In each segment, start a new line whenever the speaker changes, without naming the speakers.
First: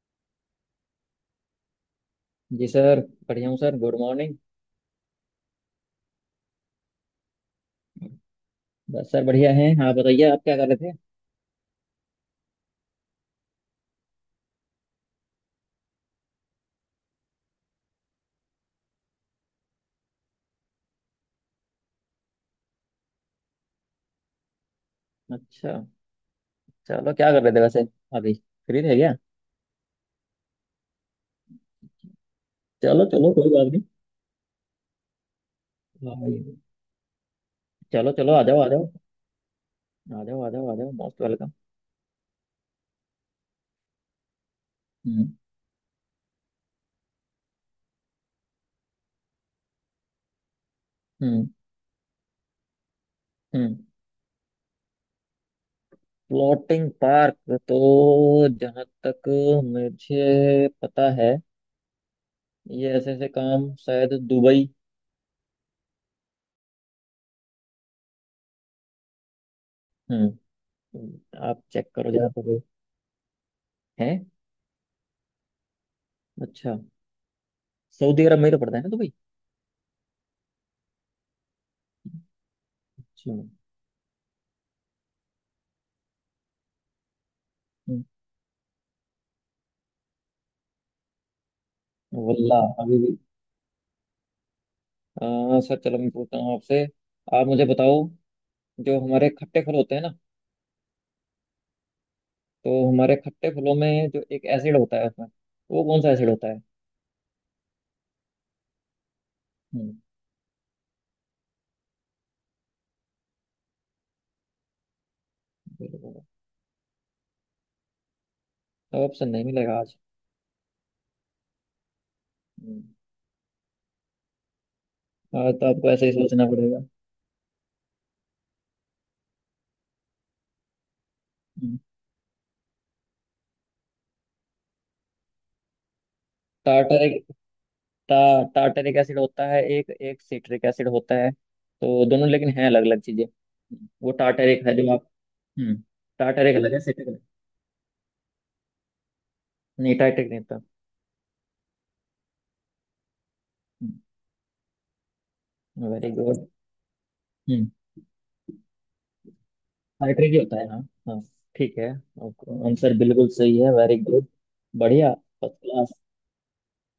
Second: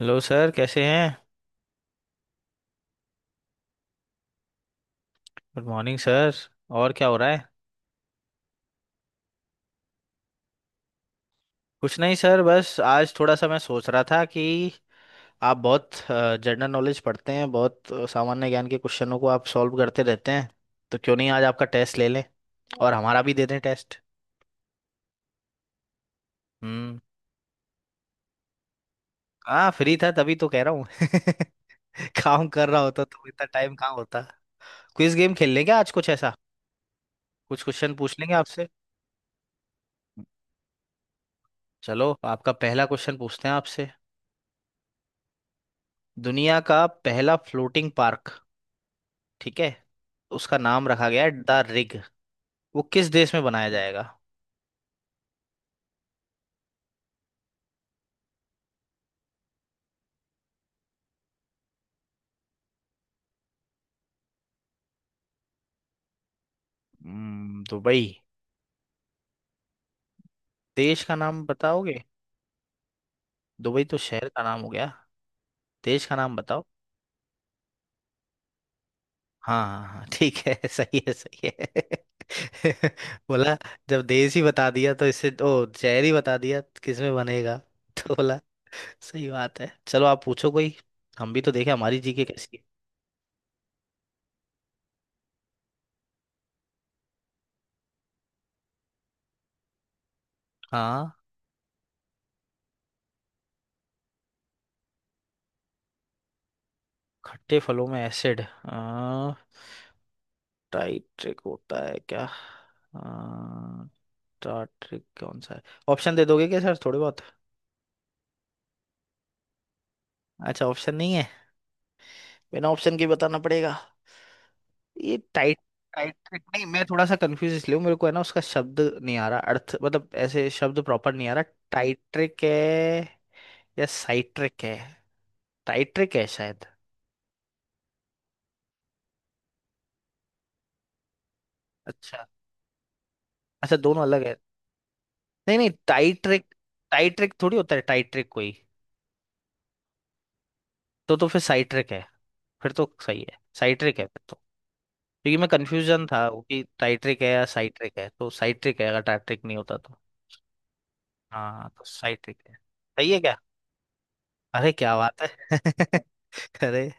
Hello sir, कैसे हैं।
जी सर। बढ़िया हूँ sir, good morning.
Good morning sir. और क्या हो रहा है।
बस सर, बढ़िया हैं। आप बताइए आप क्या कर रहे थे?
कुछ नहीं सर, बस आज थोड़ा सा मैं सोच रहा था कि आप बहुत जनरल नॉलेज पढ़ते हैं, बहुत सामान्य ज्ञान के क्वेश्चनों को आप सॉल्व करते रहते हैं। तो क्यों नहीं आज आपका टेस्ट ले लें, और हमारा भी दे दें टेस्ट।
अच्छा।
हम्म।
चलो क्या कर रहे थे वैसे, अभी फ्री थे क्या?
हाँ, फ्री था तभी तो कह रहा हूँ। काम कर रहा होता
चलो
तो
चलो
इतना
कोई बात
टाइम
नहीं।
कहाँ होता। क्विज गेम खेल लेंगे आज कुछ ऐसा।
हाँ,
कुछ क्वेश्चन
चलो
पूछ
चलो
लेंगे
आ जाओ
आपसे।
आ जाओ। आ जाओ आ जाओ आ जाओ मोस्ट वेलकम।
चलो, आपका पहला क्वेश्चन पूछते हैं आपसे।
हम्म।
दुनिया का पहला फ्लोटिंग पार्क, ठीक है, उसका नाम रखा गया है
हम्म।
द रिग, वो किस देश में बनाया
हम्म।
जाएगा।
फ्लोटिंग पार्क, तो जहाँ तक मुझे पता है ये ऐसे ऐसे काम शायद दुबई।
दुबई।
हम्म।
देश का नाम
आप चेक
बताओगे।
करो जरा दुबई
दुबई तो
है।
शहर का नाम हो गया, देश का नाम बताओ।
अच्छा, सऊदी अरब में ही तो पड़ता है ना दुबई?
हाँ, हाँ, हाँ, ठीक है। सही है, सही है।
अच्छा।
बोला, जब देश ही बता दिया तो इससे ओ शहर ही बता दिया किसमें बनेगा।
हम्म।
तो बोला, सही बात है। चलो, आप पूछो कोई। हम भी तो देखें हमारी जीके कैसी है।
वल्लाह अभी भी। सर चलो मैं पूछता हूँ आपसे, आप मुझे बताओ। जो हमारे खट्टे फल होते हैं ना,
हाँ।
तो हमारे खट्टे फलों में जो एक एसिड होता है उसमें, वो कौन सा एसिड होता है?
खट्टे फलों में एसिड
हम्म।
टाइट्रिक होता है क्या। आ, स्टार ट्रेक कौन सा है। ऑप्शन
बिल्कुल।
दे दोगे क्या सर थोड़े बहुत।
तो ऑप्शन नहीं मिलेगा आज।
अच्छा, ऑप्शन नहीं है। बिना
हम्म,
ऑप्शन के बताना पड़ेगा। ये
आज तो आपको ऐसे ही
टाइट्रिक
सोचना
नहीं, मैं
पड़ेगा।
थोड़ा सा कंफ्यूज इसलिए हूँ, मेरे को है ना, उसका शब्द नहीं आ रहा, अर्थ मतलब ऐसे शब्द प्रॉपर नहीं आ रहा।
हम्म।
टाइट्रिक है या साइट्रिक है, टाइट्रिक है शायद।
टार्टरिक। टार्टरिक एसिड होता है एक, एक सिट्रिक एसिड होता है, तो
अच्छा,
दोनों लेकिन हैं अलग अलग चीजें।
अच्छा, दोनों
वो
अलग है।
टार्टरिक है जो आप।
नहीं, नहीं,
हम्म।
टाइट्रिक।
टार्टरिक अलग है, सिट्रिक अलग है।
टाइट्रिक थोड़ी होता है, टाइट्रिक कोई।
नहीं टार्टरिक नहीं था।
तो फिर साइट्रिक है। फिर तो सही है, साइट्रिक है फिर तो। क्योंकि मैं कंफ्यूजन
वेरी
था वो
गुड।
कि टाइट्रिक है या साइट्रिक है, तो साइट्रिक है, अगर टाइट्रिक नहीं होता तो।
आर्टरी भी होता है, हाँ। हाँ
हाँ,
ठीक
तो
है,
साइट्रिक है
आंसर
सही है
बिल्कुल
क्या।
सही है, वेरी गुड।
अरे क्या
बढ़िया,
बात है।
First class.
अरे,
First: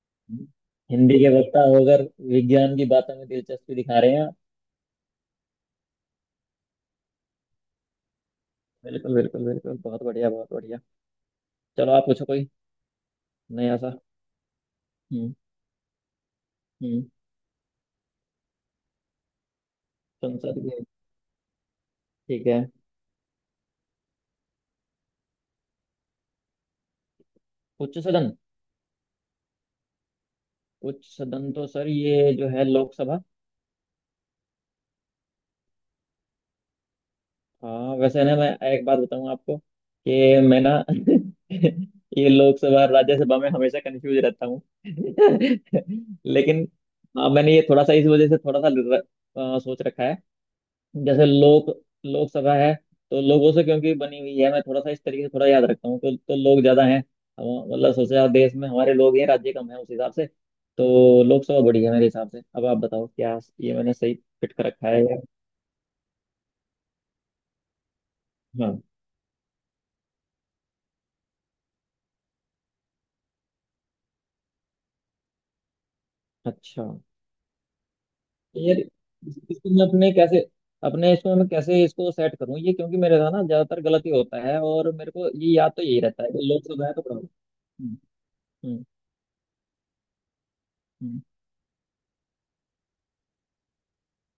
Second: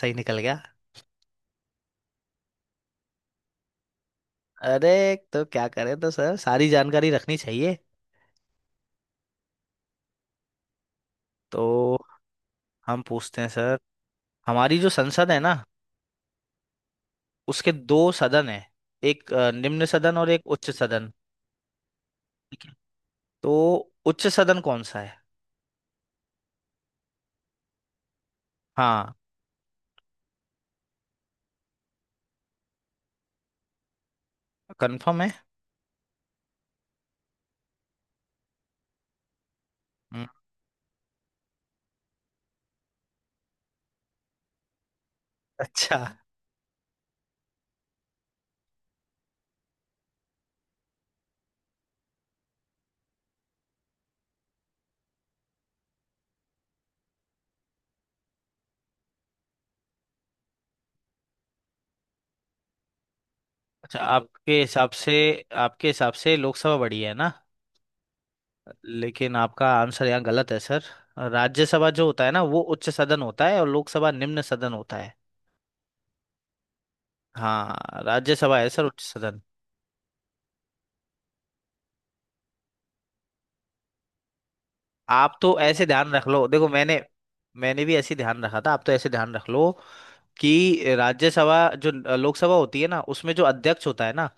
सही निकल गया।
हिंदी के वक्ता होकर विज्ञान की बातों में दिलचस्पी दिखा रहे हैं आप।
अरे, तो क्या करें, तो सर, सारी जानकारी रखनी चाहिए।
बिल्कुल बिल्कुल बिल्कुल, बहुत बढ़िया बहुत बढ़िया।
तो
चलो आप पूछो कोई
हम पूछते हैं
नया
सर।
सा।
हमारी जो संसद
हम्म।
है ना,
हम्म।
उसके दो सदन है, एक निम्न सदन और एक
संसद
उच्च
के,
सदन।
ठीक है।
तो उच्च सदन कौन सा है।
उच्च सदन।
हाँ।
उच्च सदन तो सर ये जो है लोकसभा।
कंफर्म
हाँ, वैसे ना मैं एक बात बताऊँ आपको
है।
कि मैं ना, ये लोकसभा और राज्यसभा में हमेशा कंफ्यूज रहता हूँ,
अच्छा,
लेकिन हाँ मैंने ये थोड़ा सा इस वजह से थोड़ा सा सोच रखा है। जैसे लोक, लोकसभा है, तो लोगों से क्योंकि बनी हुई है मैं थोड़ा सा इस तरीके से थोड़ा याद रखता हूँ, तो लोग ज्यादा हैं। मतलब सोचे आप देश में हमारे लोग हैं राज्य कम है उस हिसाब से, तो लोकसभा बड़ी है मेरे हिसाब से। अब आप बताओ क्या ये मैंने
अच्छा,
सही फिट
आपके
कर रखा
हिसाब
है
से, आपके हिसाब से लोकसभा बड़ी है ना।
हाँ।
लेकिन आपका आंसर यहाँ गलत है सर। राज्यसभा जो होता है ना, वो उच्च सदन होता है और लोकसभा निम्न सदन होता है।
अच्छा।
हाँ, राज्यसभा है
यार
सर उच्च सदन।
इसको मैं अपने कैसे, अपने इसमें मैं कैसे इसको सेट करूं ये? क्योंकि मेरे साथ ना ज्यादातर गलत ही होता है, और मेरे को
आप
ये
तो
याद तो
ऐसे
यही
ध्यान
रहता
रख
है
लो,
कि लोग
देखो,
सब है
मैंने
तो पढ़ो।
मैंने भी
हम्म।
ऐसे ध्यान रखा था, आप
हम्म।
तो ऐसे ध्यान रख लो। कि
हम्म।
राज्यसभा जो लोकसभा होती है ना, उसमें जो अध्यक्ष होता है ना,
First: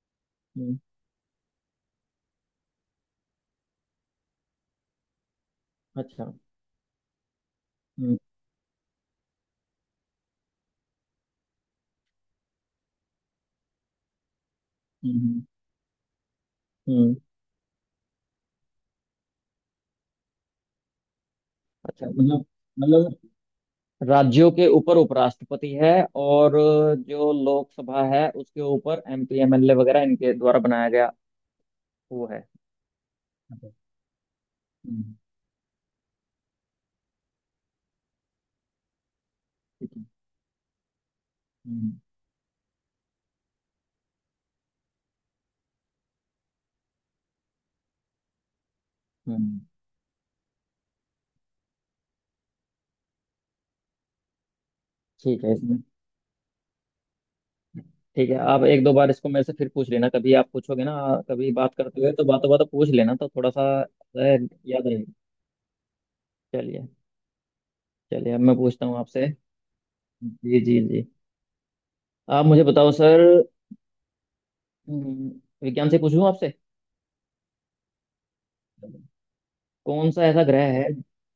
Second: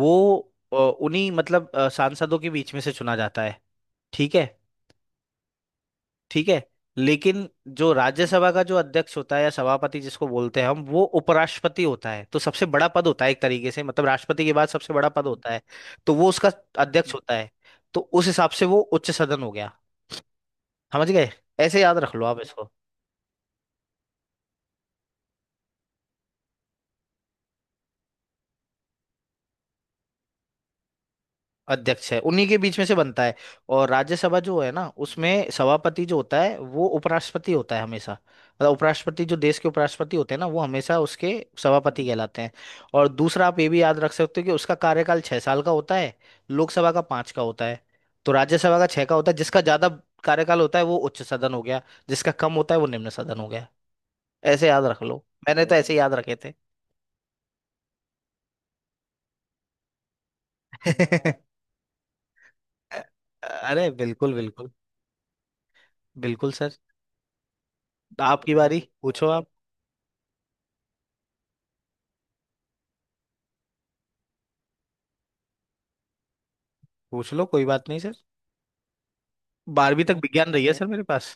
वो
हम्म। हम्म।
उन्हीं मतलब सांसदों के बीच में से चुना जाता है। ठीक है,
अच्छा।
ठीक है, लेकिन जो
हम्म।
राज्यसभा का जो अध्यक्ष होता है या सभापति जिसको बोलते हैं हम, वो उपराष्ट्रपति होता है, तो सबसे बड़ा पद होता है एक तरीके से, मतलब राष्ट्रपति के बाद सबसे बड़ा
हम्म।
पद
हम्म।
होता है। तो वो उसका अध्यक्ष
हम्म।
होता है। तो उस हिसाब से वो उच्च सदन हो गया। समझ गए, ऐसे याद
अच्छा
रख लो आप
मतलब
इसको।
मतलब राज्यों के ऊपर उपराष्ट्रपति है, और जो लोकसभा है उसके ऊपर एमपी एमएलए वगैरह इनके द्वारा बनाया गया
अध्यक्ष है
वो
उन्हीं
है।
के बीच में से बनता है।
अच्छा,
और राज्यसभा जो है ना,
हम्म,
उसमें सभापति जो होता है, वो उपराष्ट्रपति होता है हमेशा, मतलब उपराष्ट्रपति जो देश के
ठीक है।
उपराष्ट्रपति होते हैं ना, वो हमेशा उसके
हम्म।
सभापति कहलाते हैं। और दूसरा आप ये भी याद रख सकते हो, कि उसका कार्यकाल 6 साल का होता है। लोकसभा का पांच का होता है। तो राज्यसभा का छह का होता है,
हम्म,
जिसका ज्यादा कार्यकाल होता है वो उच्च सदन हो गया। जिसका कम होता है वो निम्न सदन हो गया। ऐसे याद रख लो,
ठीक है
मैंने तो
इसमें,
ऐसे ही याद रखे थे।
ठीक है। आप एक दो बार इसको मेरे से फिर पूछ लेना कभी आप पूछोगे ना, कभी बात करते हुए तो बातों बातों पूछ लेना तो थोड़ा
वाह।
सा
अरे बिल्कुल, बिल्कुल,
याद रहेगा।
बिल्कुल सर।
चलिए। चलिए अब
आपकी
मैं
बारी,
पूछता हूँ
पूछो
आपसे।
आप।
जी जी जी, आप मुझे बताओ सर। हम्म। विज्ञान से पूछूं आपसे?
पूछ लो कोई बात नहीं सर, 12वीं
कौन
तक
सा ऐसा
विज्ञान रही है
ग्रह है।
सर मेरे पास।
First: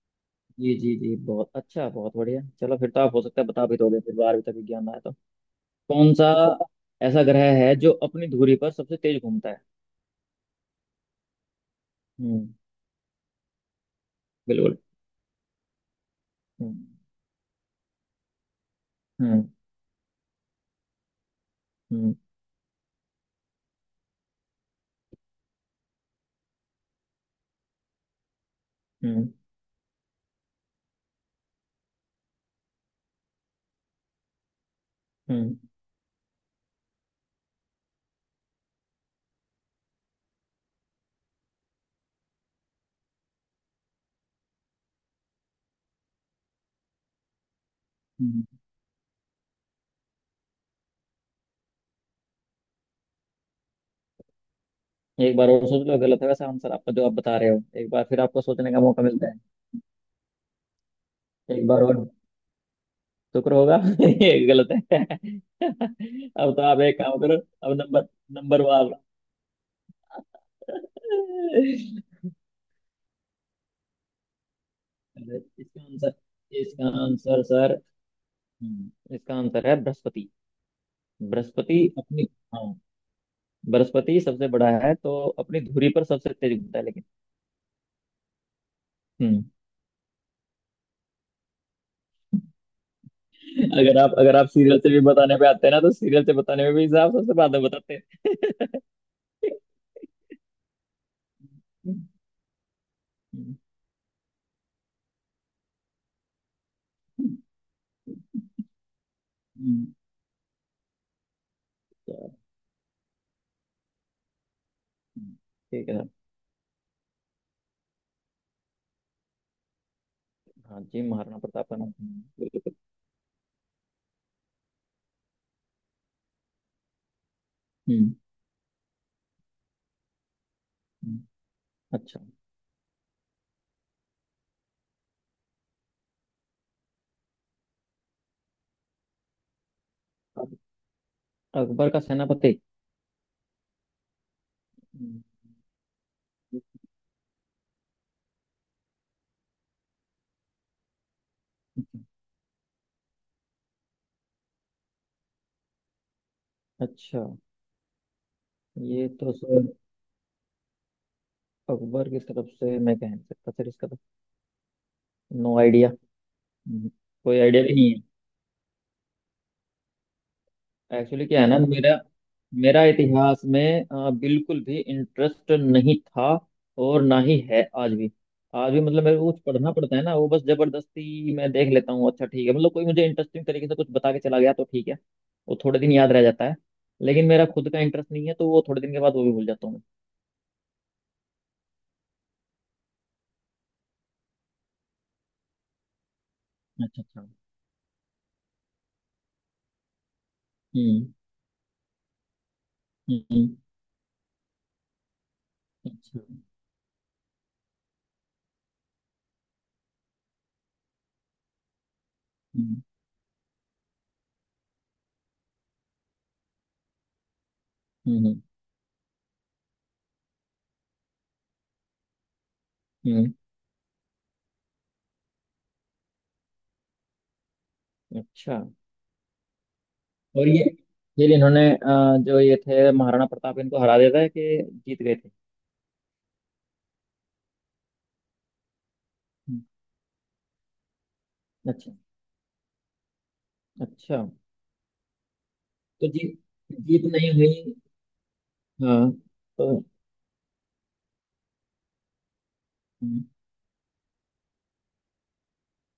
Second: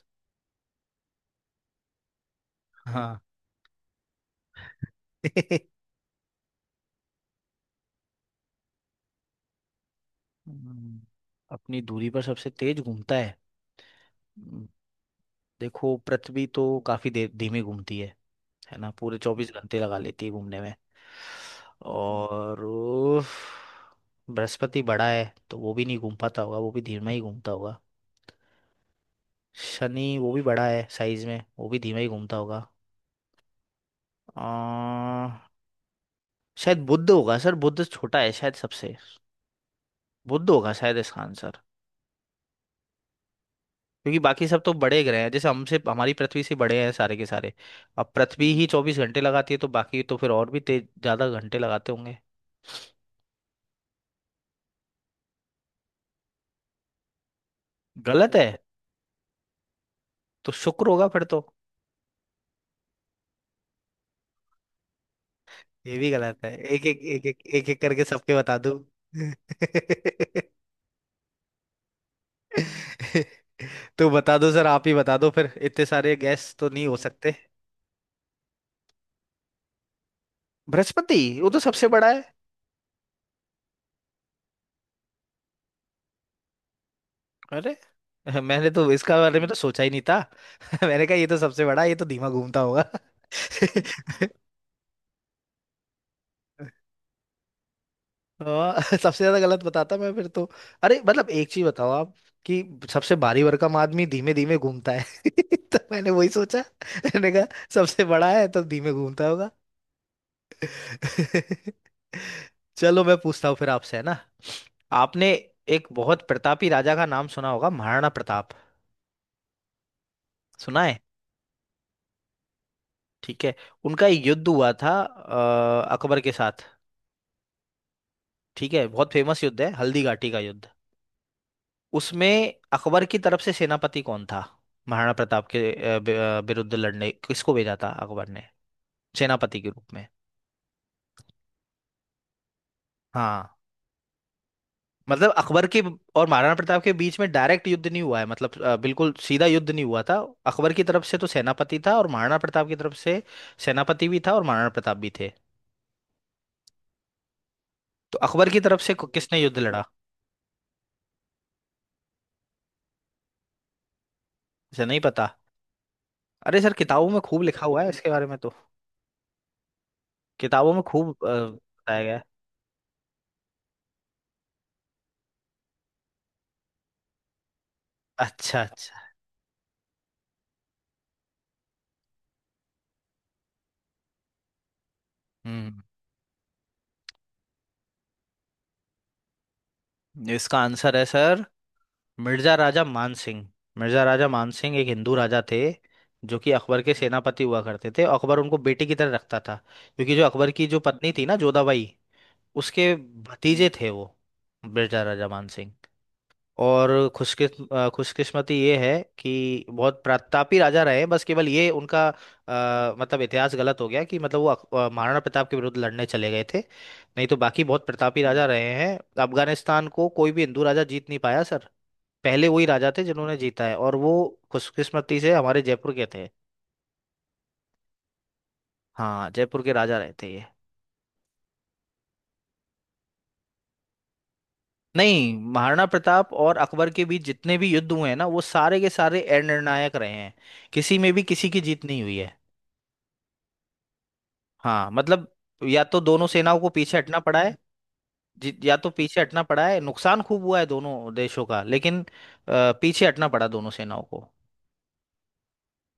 जी जी जी, बहुत अच्छा बहुत बढ़िया। चलो फिर तो आप
हाँ।
हो सकता है बता भी दोगे फिर, बारहवीं तक विज्ञान में आया तो। कौन सा ऐसा ग्रह है जो अपनी धुरी पर सबसे तेज घूमता है?
हम्म, अपनी दूरी पर
हम्म।
सबसे तेज घूमता है। हम्म,
बिल्कुल।
देखो, पृथ्वी तो
हम्म।
काफी देर धीमे घूमती है। है ना, पूरे
हम्म।
24 घंटे लगा लेती है घूमने में।
हम्म।
और उफ, बृहस्पति बड़ा है, तो वो भी नहीं घूम पाता होगा, वो भी धीमा ही घूमता होगा।
हम्म।
शनि वो भी बड़ा है साइज में, वो भी धीमा ही घूमता होगा। आ,
हम्म।
शायद बुध होगा सर, बुध छोटा है शायद सबसे। बुध होगा शायद इसका आंसर। क्योंकि बाकी सब तो बड़े ग्रह हैं, जैसे हमसे हमारी पृथ्वी से बड़े हैं सारे के सारे। अब
हम्म।
पृथ्वी ही 24 घंटे लगाती है, तो बाकी तो फिर और भी तेज ज्यादा घंटे लगाते होंगे।
एक बार और सोच लो, गलत होगा सब आंसर आपका जो आप बता रहे हो, एक बार फिर
गलत
आपको
है
सोचने का मौका मिलता है।
तो शुक्र होगा फिर तो।
एक बार और। शुक्र होगा। ये गलत है।
ये भी गलत है,
अब तो आप
एक
एक
एक
काम
एक
करो।
एक एक
अब
एक करके
नंबर,
सबके बता
नंबर
दूं।
वाला। अरे।
तो बता दो सर, आप ही बता दो फिर,
इसका
इतने
आंसर,
सारे गैस तो नहीं
इसका
हो सकते।
आंसर सर, इसका आंसर है बृहस्पति।
बृहस्पति? वो तो
बृहस्पति
सबसे बड़ा है।
अपनी, हाँ, बृहस्पति सबसे बड़ा है तो अपनी धुरी पर सबसे तेज घूमता है लेकिन।
अरे। मैंने तो इसका बारे
हम्म।
में तो सोचा ही नहीं था। मैंने कहा ये तो सबसे बड़ा है, ये तो धीमा घूमता होगा।
अगर आप अगर आप सीरियल से भी बताने पे आते हैं ना, तो सीरियल से बताने में भी आप सबसे बाद में बताते
हाँ। सबसे ज्यादा गलत बताता मैं फिर तो। अरे मतलब एक चीज बताओ
हैं।
आप कि सबसे भारी भरकम आदमी धीमे धीमे घूमता है। तो मैंने वही सोचा, मैंने कहा सबसे बड़ा है तो धीमे घूमता होगा।
हम्म। क्या-
चलो मैं पूछता हूँ फिर आपसे है ना। आपने
हम्म,
एक
ठीक है।
बहुत प्रतापी राजा का नाम सुना होगा, महाराणा प्रताप,
हाँ
सुना है।
जी, महाराणा प्रताप का नाम सुना है, बिल्कुल।
ठीक है, उनका एक युद्ध हुआ था अकबर के साथ।
हम्म।
ठीक है, बहुत फेमस युद्ध है, हल्दी घाटी का युद्ध।
हम्म। अच्छा।
उसमें अकबर की तरफ से सेनापति कौन था। महाराणा प्रताप के विरुद्ध लड़ने किसको भेजा था अकबर ने। सेनापति के रूप में।
अब अकबर का सेनापति।
हाँ,
हम्म।
मतलब अकबर के और महाराणा प्रताप के बीच में डायरेक्ट युद्ध नहीं हुआ है, मतलब बिल्कुल सीधा युद्ध नहीं हुआ था। अकबर की तरफ से तो सेनापति था, और महाराणा प्रताप की तरफ से सेनापति भी था और महाराणा प्रताप भी थे।
अच्छा।
तो अकबर की तरफ से
ये तो
किसने युद्ध
सर,
लड़ा।
अकबर की तरफ से मैं कह नहीं सकता सर, इसका तो
मुझे नहीं पता।
No idea.
अरे सर,
हम्म,
किताबों में
कोई
खूब
आइडिया
लिखा
भी
हुआ है
नहीं है।
इसके बारे में तो। किताबों में खूब
एक्चुअली क्या है ना, मेरा
बताया गया है।
मेरा इतिहास में बिल्कुल भी इंटरेस्ट नहीं था, और ना ही है आज भी।
अच्छा,
आज भी
अच्छा।
मतलब मेरे को कुछ पढ़ना पड़ता है ना वो बस जबरदस्ती मैं देख लेता हूँ, अच्छा ठीक है, मतलब कोई मुझे इंटरेस्टिंग तरीके से कुछ बता के चला गया तो ठीक है, वो थोड़े
हम्म
दिन याद रह जाता है। लेकिन मेरा खुद का इंटरेस्ट नहीं है तो वो थोड़े दिन के बाद वो भी भूल जाता हूँ
इसका आंसर है सर। मिर्जा राजा मान सिंह। मिर्जा राजा मान सिंह एक हिंदू राजा थे, जो कि अकबर
मैं।
के
अच्छा अच्छा।
सेनापति हुआ करते थे। अकबर उनको बेटे की तरह रखता था। क्योंकि जो अकबर की जो पत्नी
हम्म।
थी ना जोधाबाई, उसके
हम्म।
भतीजे थे वो, मिर्जा राजा मान सिंह।
अच्छा।
और खुशकिस्मती ये है कि बहुत प्रतापी राजा रहे, बस केवल ये उनका
हम्म।
मतलब इतिहास गलत हो गया कि मतलब वो महाराणा प्रताप के विरुद्ध लड़ने चले गए थे, नहीं तो बाकी बहुत प्रतापी
हम्म।
राजा रहे हैं। अफगानिस्तान को कोई भी हिंदू राजा जीत नहीं पाया सर। पहले वही राजा थे
हम्म।
जिन्होंने जीता है, और वो खुशकिस्मती से हमारे जयपुर के थे।
अच्छा
हाँ, जयपुर के राजा रहे थे ये।
और ये इन्होंने, जो ये थे महाराणा प्रताप, इनको हरा दिया था कि जीत गए थे?
नहीं, महाराणा प्रताप और अकबर के बीच जितने भी युद्ध हुए हैं ना, वो सारे के सारे
हम्म।
अनिर्णायक रहे हैं। किसी में भी किसी की जीत
अच्छा
नहीं हुई है।
अच्छा।
हाँ मतलब, या तो
तो
दोनों
जीत,
सेनाओं को पीछे
जीत
हटना
नहीं
पड़ा है।
हुई।
या तो
हाँ,
पीछे हटना पड़ा है,
तो
नुकसान खूब हुआ है दोनों देशों का, लेकिन पीछे
हम्म।
हटना पड़ा दोनों सेनाओं को।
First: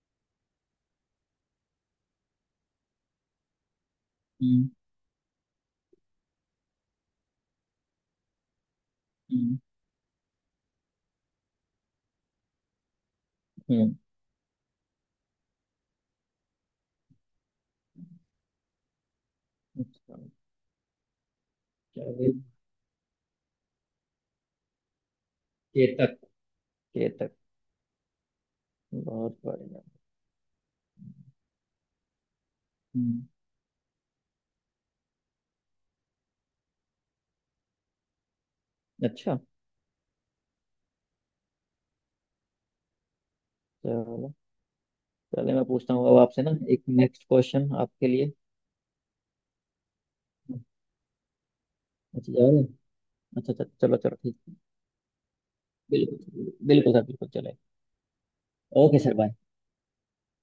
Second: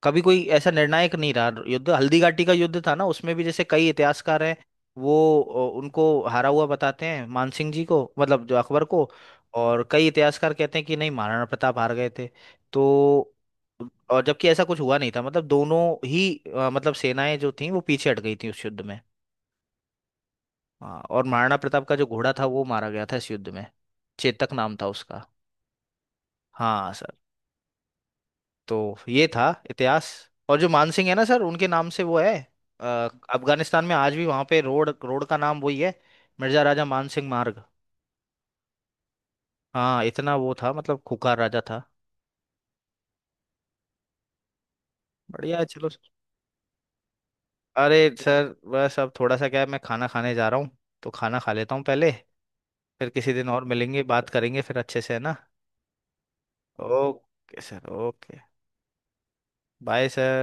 कभी कोई ऐसा निर्णायक नहीं रहा युद्ध। हल्दी घाटी का युद्ध था ना, उसमें भी जैसे कई इतिहासकार हैं।
हम्म।
वो उनको हारा हुआ बताते हैं, मानसिंह जी को, मतलब जो अकबर को।
हम्म।
और कई इतिहासकार कहते हैं कि नहीं, महाराणा प्रताप हार गए थे। तो
हम्म।
और जबकि ऐसा कुछ हुआ नहीं था, मतलब दोनों ही मतलब सेनाएं जो थी वो पीछे हट गई थी उस युद्ध में।
अच्छा।
हाँ, और महाराणा प्रताप का
क्या
जो घोड़ा
हुई?
था वो मारा गया था इस युद्ध में। चेतक नाम था उसका।
केतक।
हाँ सर।
केतक।
तो ये
बहुत
था
बढ़िया।
इतिहास। और जो मानसिंह है ना सर, उनके नाम से वो है,
हम्म।
अफगानिस्तान में आज भी वहां पे रोड रोड का नाम वही है। मिर्जा राजा मानसिंह मार्ग।
अच्छा
हाँ, इतना वो था, मतलब खुकार राजा था।
चलो। चले
बढ़िया है
मैं
चलो
पूछता हूँ
सर।
अब आपसे ना, एक नेक्स्ट क्वेश्चन आपके
अरे
लिए।
सर, बस अब थोड़ा सा क्या है, मैं खाना खाने जा रहा हूँ, तो खाना खा लेता हूँ पहले।
अच्छा, जा रहे हैं?
फिर किसी दिन
अच्छा अच्छा,
और
चलो
मिलेंगे,
चलो
बात
ठीक।
करेंगे फिर अच्छे से है ना।
बिल्कुल बिल्कुल सर, बिल्कुल चले।
Okay sir, okay.
Okay sir bye.
Bye sir.